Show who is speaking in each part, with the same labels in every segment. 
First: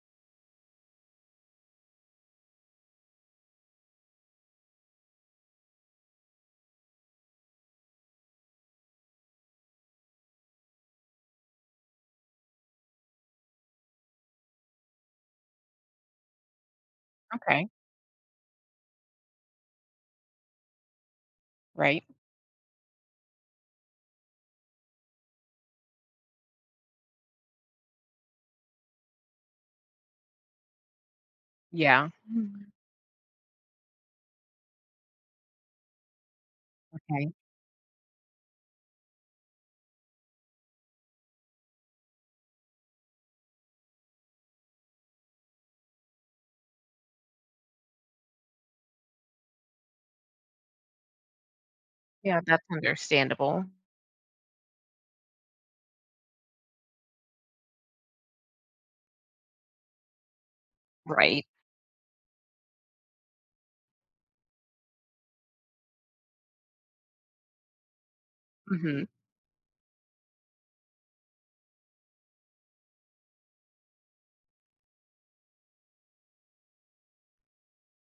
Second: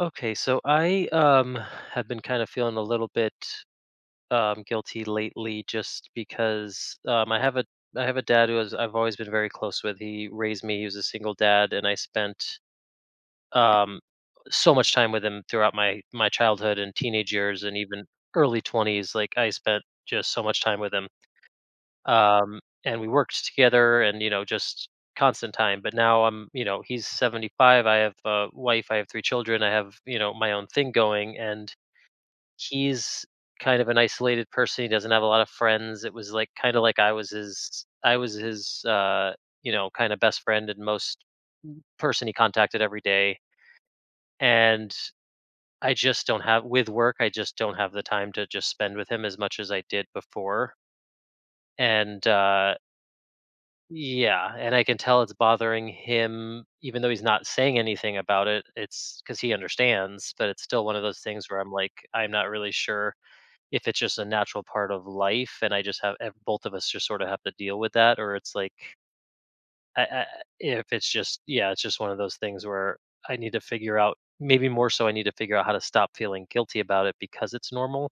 Speaker 1: Okay, so I have been kind of feeling a little bit guilty lately just because I have a dad who is, I've always been very close with. He raised me. He was a single dad, and I spent um so much time with him throughout my childhood and teenage years,
Speaker 2: Okay.
Speaker 1: and even early 20s. Like, I spent just so much time with him.
Speaker 2: Right.
Speaker 1: And we worked together, and, you know, just constant time. But now I'm, you know, he's 75. I have a wife, I have three children, I have, you know, my own thing going. And
Speaker 2: Yeah. Mhm.
Speaker 1: he's kind of an isolated person. He doesn't have a lot of friends. It was like kind of like
Speaker 2: Okay.
Speaker 1: I was his, you know, kind of best friend and most person he contacted every day. And I just don't have with work. I just don't have the time to just spend with him as much as I did before. And
Speaker 2: Yeah, that's understandable.
Speaker 1: Yeah, and I can tell it's bothering him even though he's not saying anything about it. It's because he understands, but it's still one of those
Speaker 2: Right.
Speaker 1: things where I'm like, I'm not really sure if it's just a natural part of life and I just have ev both of us just sort of have to deal with that, or it's like
Speaker 2: Mhm.
Speaker 1: I if it's just yeah, it's just one of those things where I need to figure out how to stop feeling guilty about it because it's normal.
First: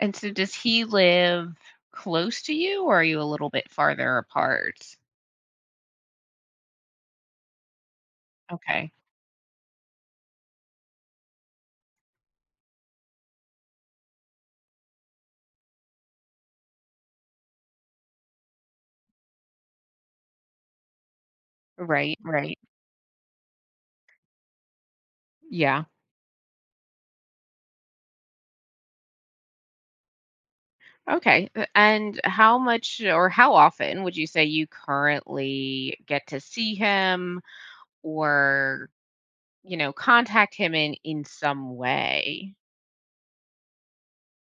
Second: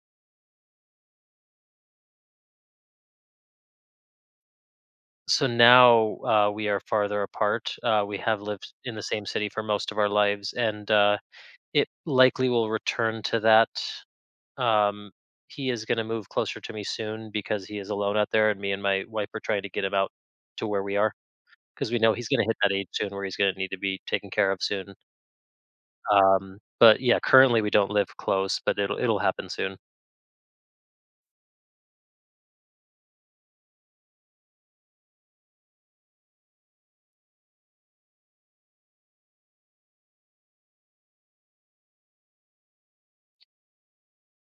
Speaker 2: And so does he live close to you, or are you a little bit farther apart?
Speaker 1: So now, we are farther apart. We have lived
Speaker 2: Okay.
Speaker 1: in the same city for most of our lives, and it likely will return to that. Um, he is going to move closer to me soon because he is alone out there, and me and my wife are trying to get him out to where we are, because we know
Speaker 2: Right,
Speaker 1: he's going to hit
Speaker 2: right.
Speaker 1: that age soon where he's going to need to be taken care of soon.
Speaker 2: Yeah.
Speaker 1: But yeah, currently we don't live close, but it'll happen soon.
Speaker 2: Okay. And how much or how often would you say you currently get to see him, or, you know, contact him in some way?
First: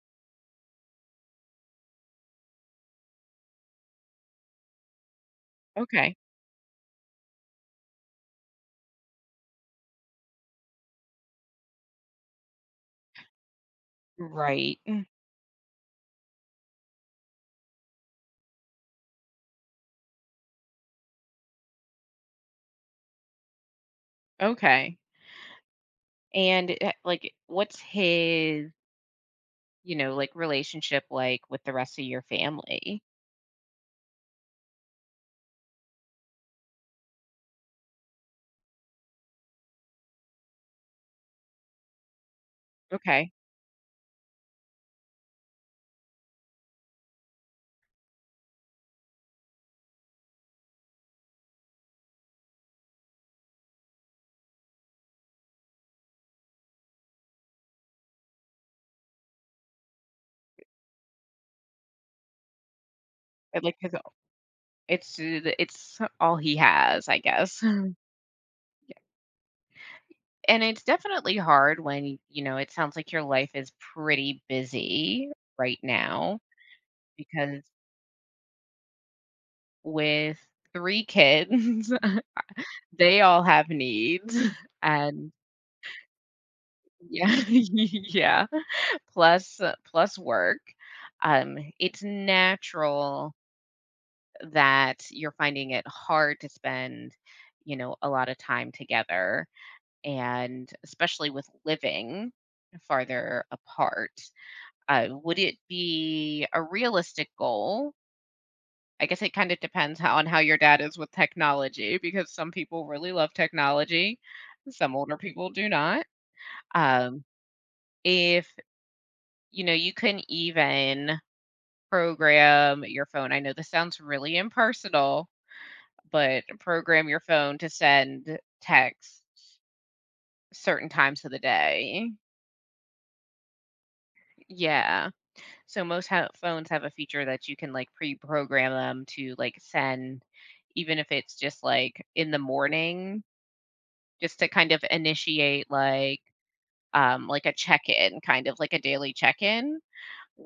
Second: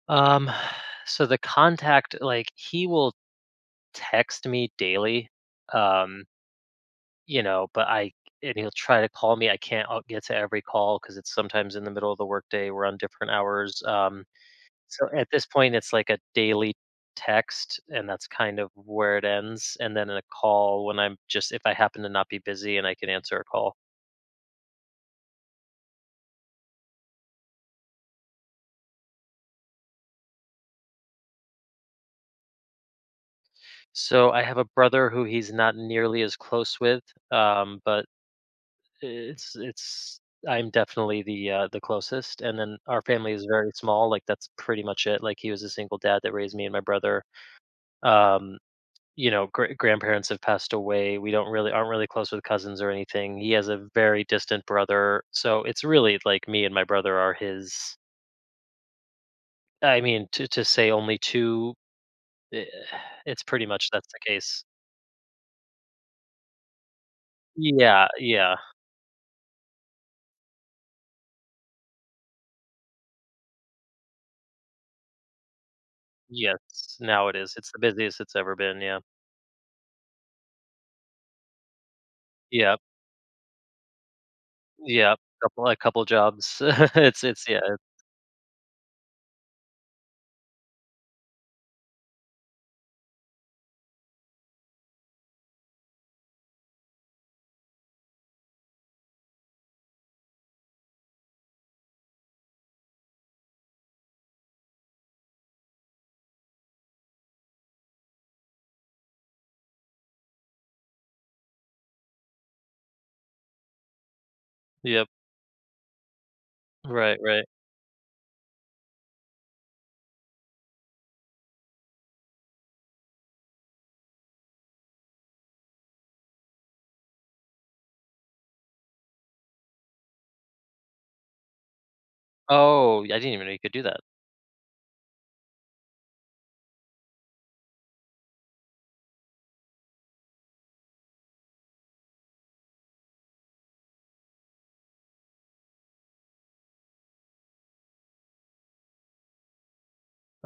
Speaker 1: Um, so the contact, like, he will text me daily,
Speaker 2: Okay.
Speaker 1: um, you know, but I and he'll try to call me. I can't get to every call because it's sometimes in the middle of the workday. We're on different hours.
Speaker 2: Right.
Speaker 1: So at this point, it's like a daily text, and that's kind of where it ends. And then a call when I'm just, if I happen to not be busy and I can answer a call.
Speaker 2: Okay. And like what's his, you know, like, relationship like with the rest of your family?
Speaker 1: So I have a brother who he's not nearly as close with, but it's, it's, I'm definitely the closest, and then our
Speaker 2: Okay.
Speaker 1: family is very small. Like, that's pretty much it. Like, he was a single dad that raised me and my brother. Um, you know, grandparents have passed away. We don't really aren't really close with cousins or anything. He has a very distant brother, so it's really like me and my brother are his. I mean, to say only two, eh, it's
Speaker 2: But,
Speaker 1: pretty
Speaker 2: like,
Speaker 1: much
Speaker 2: 'cause
Speaker 1: that's the case.
Speaker 2: it's all he has, I guess.
Speaker 1: Yeah, yeah,
Speaker 2: Yeah, and it's definitely hard when, you know, it sounds like your life is pretty busy right now,
Speaker 1: yes. Now it is.
Speaker 2: because
Speaker 1: It's the busiest it's ever been. Yeah,
Speaker 2: with 3 kids,
Speaker 1: yeah,
Speaker 2: they all have needs.
Speaker 1: yeah.
Speaker 2: And
Speaker 1: Couple a couple jobs. it's
Speaker 2: yeah,
Speaker 1: it's yeah,
Speaker 2: yeah, plus plus work. It's natural that you're finding it hard to spend, you know, a lot of time together, and especially with living farther apart. Would it be a realistic goal? I guess it kind of depends how on how your dad is with technology, because some people really love technology, some
Speaker 1: yep.
Speaker 2: older people do not.
Speaker 1: Right,
Speaker 2: Um,
Speaker 1: right.
Speaker 2: if, you know, you can even program your phone. I know this sounds really impersonal, but program your phone to send texts certain times of the day.
Speaker 1: Oh, I didn't even know you could do that.
Speaker 2: Yeah. So most phones have a feature that you can like pre-program them to like send, even if it's just like in the morning, just to kind of initiate like a check-in, kind of like a daily check-in,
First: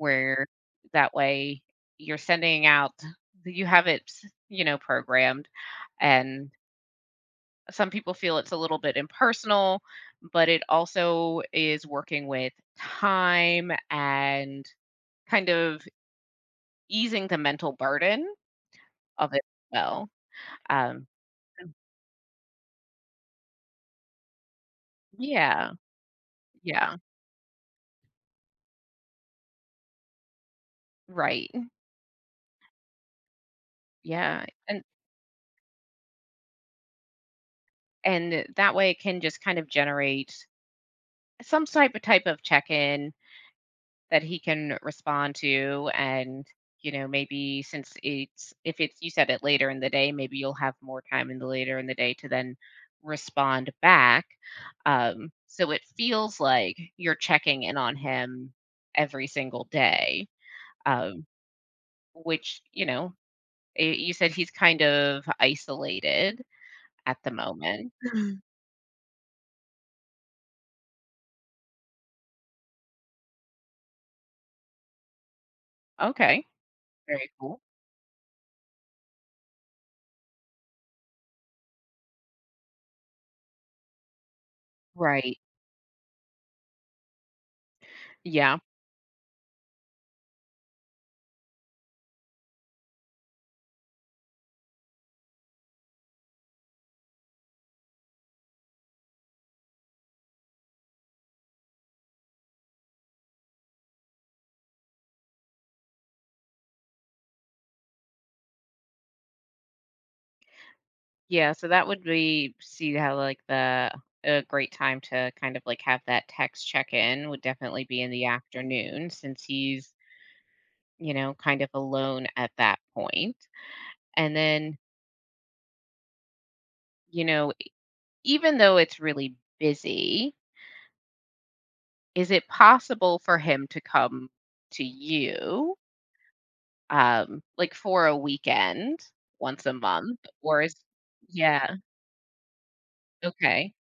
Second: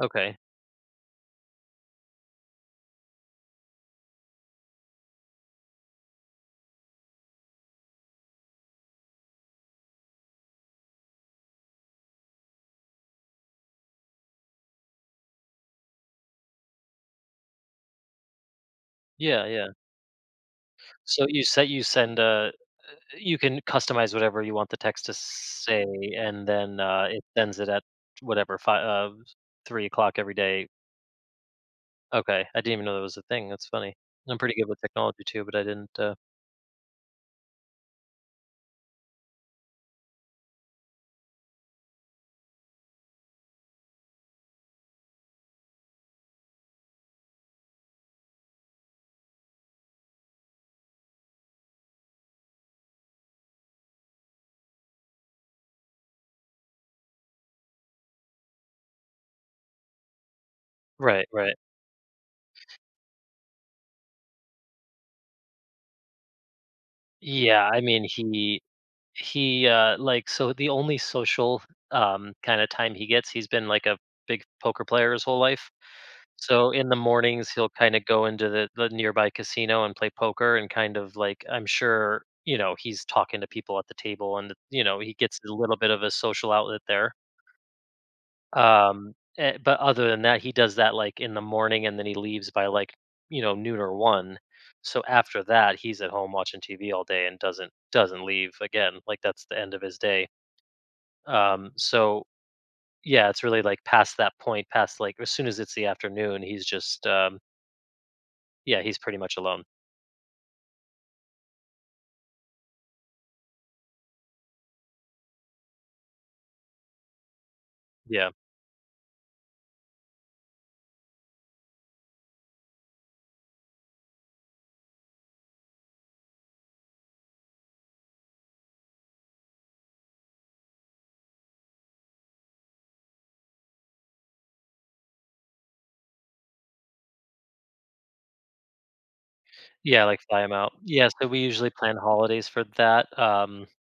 Speaker 1: Okay.
Speaker 2: that way you're sending out, you have it, you know, programmed, and some people feel it's a little bit impersonal, but it also is working with time and kind of easing the mental burden of it
Speaker 1: Yeah, yeah.
Speaker 2: as well. Um,
Speaker 1: So you said you send a, you can customize whatever you want the text to
Speaker 2: yeah,
Speaker 1: say, and then
Speaker 2: yeah,
Speaker 1: it sends it at whatever five, uh, 3 o'clock every day.
Speaker 2: right.
Speaker 1: Okay, I didn't even know that was a thing. That's funny. I'm
Speaker 2: Yeah.
Speaker 1: pretty good with
Speaker 2: And
Speaker 1: technology too, but I didn't.
Speaker 2: and that way it can just kind of generate some type of check-in that he can respond to, and you know, maybe since it's if it's you said it later in the day, maybe you'll have more time in the later in the day to then respond back, um, so it feels like you're checking in on him every single day, um,
Speaker 1: Right, right.
Speaker 2: which, you know, you said he's kind of isolated at the
Speaker 1: Yeah, I
Speaker 2: moment.
Speaker 1: mean, He, like, so the only social, kinda time he gets, he's been like a big poker player his whole life.
Speaker 2: Okay.
Speaker 1: So in the
Speaker 2: Very
Speaker 1: mornings,
Speaker 2: cool.
Speaker 1: he'll kinda go into the nearby casino and play poker, and kind of, like, I'm sure, you know, he's talking to people at the table, and, you know, he gets
Speaker 2: Right.
Speaker 1: a little bit of a social outlet there.
Speaker 2: Yeah.
Speaker 1: But other than that, he does that, like, in the morning, and then he leaves by, like, you know, noon or 1. So after that, he's at home watching TV all day and doesn't leave again, like, that's the end of his day. Um, so, yeah, it's really, like, past that point, past, like, as soon as it's the afternoon, he's just, yeah, he's pretty much alone.
Speaker 2: Yeah, so that would be, see how like the a great time to kind of like have that text check-in would definitely be in the
Speaker 1: Yeah.
Speaker 2: afternoon, since he's, you know, kind of alone at that point. And then, you know, even though it's really busy, is it possible for him to come to you, um, like for a weekend once a
Speaker 1: Yeah,
Speaker 2: month,
Speaker 1: like, fly him
Speaker 2: or
Speaker 1: out.
Speaker 2: is,
Speaker 1: Yeah, so we usually
Speaker 2: yeah,
Speaker 1: plan holidays for that.
Speaker 2: okay.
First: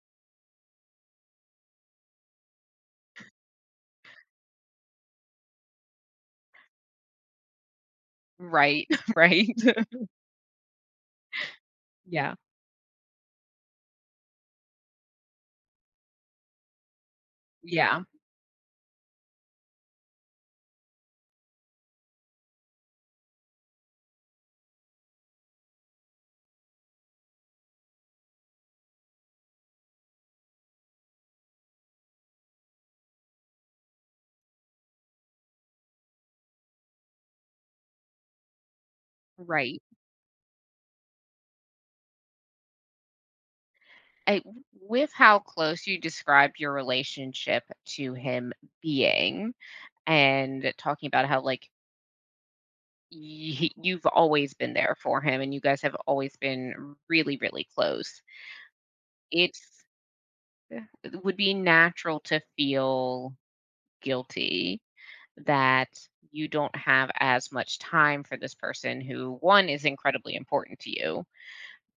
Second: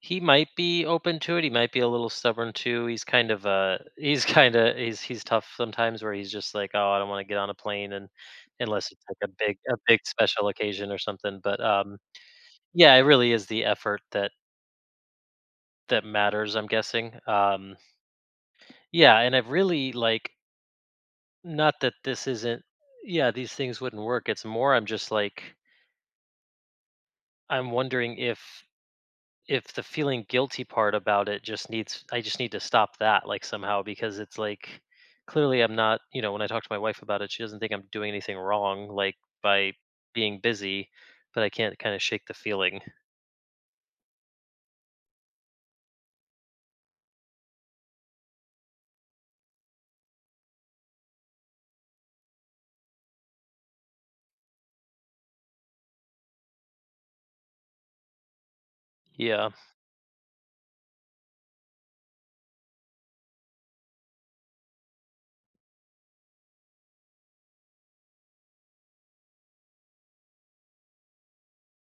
Speaker 1: He might be open to it. He might be a little stubborn too. He's kind of a he's tough sometimes where he's just like, "Oh, I don't wanna get on a plane," and
Speaker 2: Right,
Speaker 1: unless it's like
Speaker 2: right.
Speaker 1: a big special occasion or something, but,
Speaker 2: Yeah.
Speaker 1: yeah, it really is the effort that matters, I'm guessing.
Speaker 2: Yeah,
Speaker 1: Yeah, and I've really, like, not that this isn't yeah, these things wouldn't work. It's more I'm just like, I'm wondering if the feeling guilty part about it just needs, I just need to stop that, like, somehow, because it's like, clearly I'm not, you know, when I talk to my wife about it, she doesn't think I'm doing anything wrong, like, by
Speaker 2: right.
Speaker 1: being busy, but I can't kind of shake the feeling.
Speaker 2: I, with how close you described your relationship to him being, and talking about how like you've always been there for him and you guys have always been really really close,
Speaker 1: Yeah.
Speaker 2: it's, it would be natural to feel guilty that you don't have as much time for this person who, one, is incredibly important to you,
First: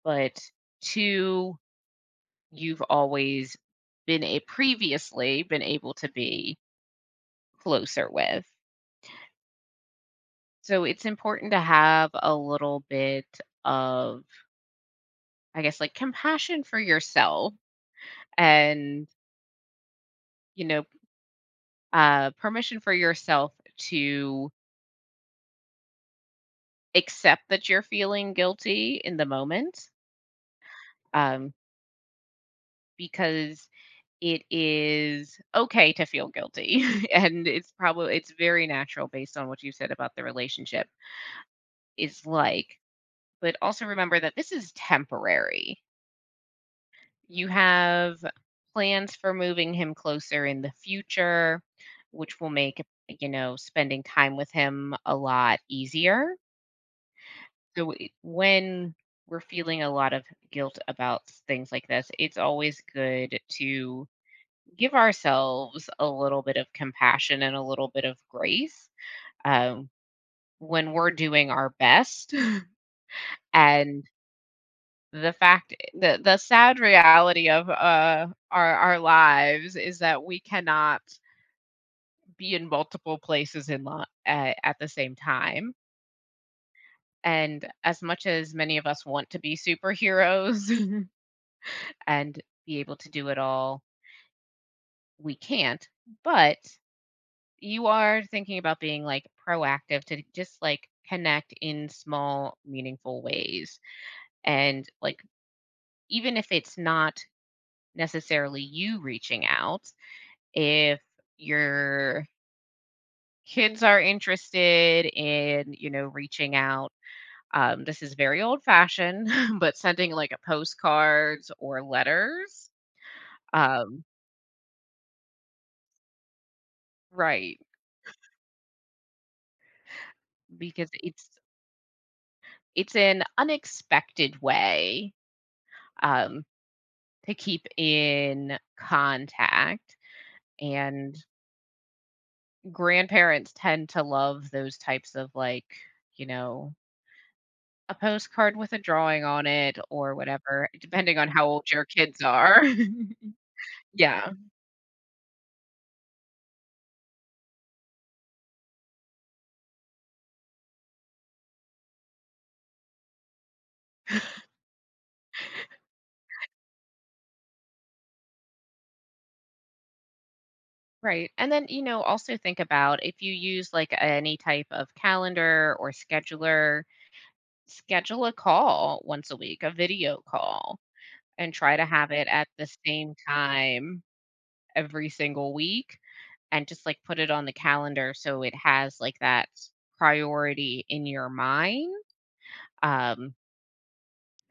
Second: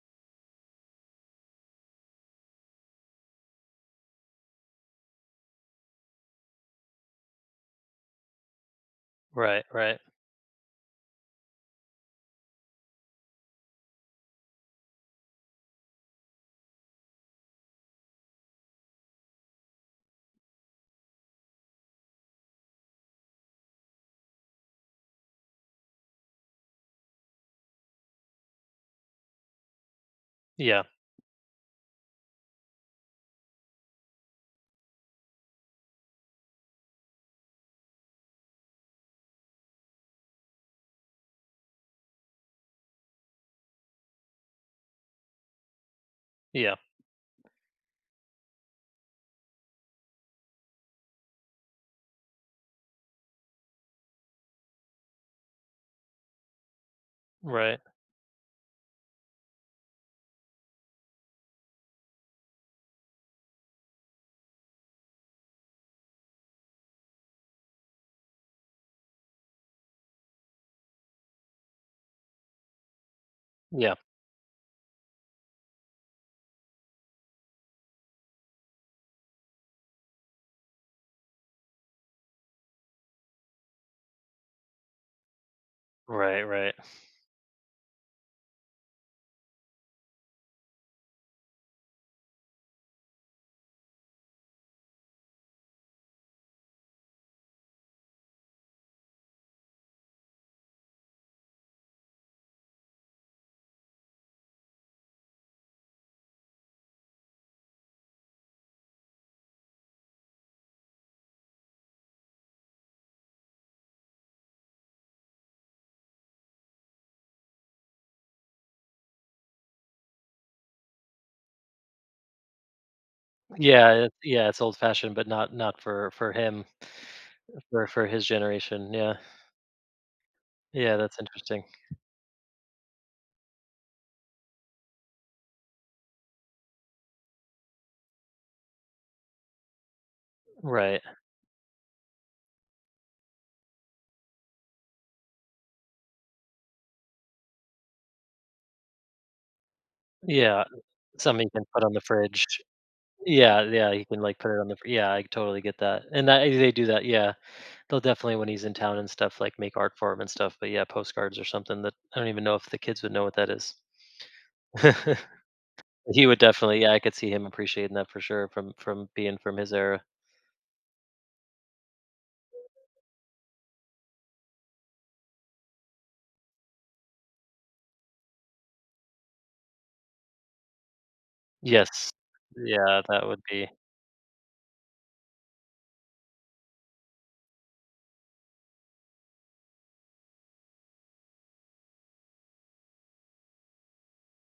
Speaker 2: but two, you've always been, a previously been able to be closer with.
Speaker 1: Right, right.
Speaker 2: So it's important to have a little bit of, I guess, like compassion for yourself and, you know, permission for yourself to accept that you're feeling guilty in the moment,
Speaker 1: Yeah.
Speaker 2: um, because it is okay to feel guilty, and it's very natural based on what you said about the relationship is like. But also remember that this is temporary.
Speaker 1: Yeah.
Speaker 2: You have plans for moving him closer in the future, which will make, you know, spending time with him a lot easier.
Speaker 1: Right.
Speaker 2: So when we're feeling a lot of guilt about things like this, it's always good to give ourselves a little bit of compassion and a little bit of grace, um, when we're doing our best,
Speaker 1: Yeah.
Speaker 2: and the fact, the sad reality of our lives is that we cannot be in multiple places in at the same time.
Speaker 1: Right, right.
Speaker 2: And as much as many of us want to be superheroes and be able to do it all, we can't. But you are thinking about being like proactive to just like connect in small meaningful ways, and like, even if it's not necessarily you reaching out, if your kids are interested in, you know, reaching out, this is very old fashioned, but sending like a postcards or letters, um,
Speaker 1: Yeah, it's old fashioned but not for him,
Speaker 2: right,
Speaker 1: for his generation. Yeah.
Speaker 2: because
Speaker 1: Yeah, that's
Speaker 2: it's
Speaker 1: interesting.
Speaker 2: it's an unexpected way, um, to keep in contact.
Speaker 1: Right.
Speaker 2: And grandparents tend to love those types of, like, you know, a postcard with a drawing on it or
Speaker 1: Yeah,
Speaker 2: whatever, depending on
Speaker 1: something
Speaker 2: how
Speaker 1: you can
Speaker 2: old
Speaker 1: put
Speaker 2: your
Speaker 1: on the
Speaker 2: kids
Speaker 1: fridge.
Speaker 2: are.
Speaker 1: Yeah, yeah, he can,
Speaker 2: Yeah,
Speaker 1: like, put it on the fr yeah, I totally get that, and that they do that, yeah. They'll definitely, when he's in town and stuff, like, make art for him and stuff, but yeah, postcards or something, that I don't even know if the kids would know what that is. He would definitely, yeah, I could see him appreciating that for sure from being from his era.
Speaker 2: right, and then, you know, also think about if you use, like, any type of calendar or scheduler, schedule a call once a week, a video call, and try to
Speaker 1: Yes.
Speaker 2: have it at the
Speaker 1: Yeah,
Speaker 2: same
Speaker 1: that would be
Speaker 2: time every single week, and just, like, put it on the calendar so it has, like, that priority in your mind. Um,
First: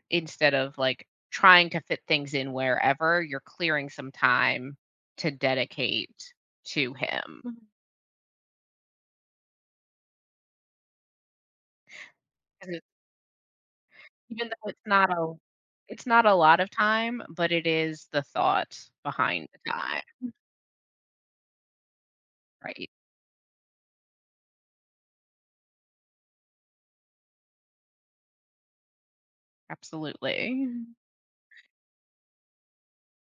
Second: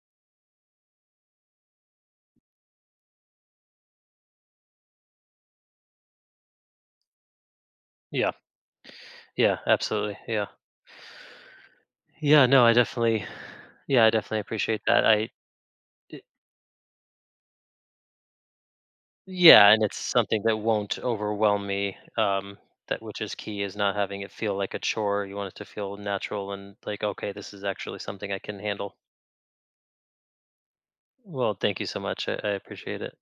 Speaker 2: instead of, like, trying to fit things in wherever, you're clearing some time to dedicate to him. Mhm.
Speaker 1: yeah, yeah, absolutely, yeah. Yeah, no,
Speaker 2: 'Cause
Speaker 1: I
Speaker 2: it,
Speaker 1: definitely, yeah, I definitely
Speaker 2: even though
Speaker 1: appreciate
Speaker 2: it's
Speaker 1: that.
Speaker 2: not a, it's
Speaker 1: Eh,
Speaker 2: not a lot of time, but it is the thought behind
Speaker 1: Yeah,
Speaker 2: the
Speaker 1: and it's
Speaker 2: time,
Speaker 1: something that won't overwhelm me.
Speaker 2: right?
Speaker 1: That, which is key, is not having it feel like a chore. You want it to feel natural and like, okay, this is actually something I can handle.
Speaker 2: Absolutely.
Speaker 1: Well, thank you so much. I appreciate it.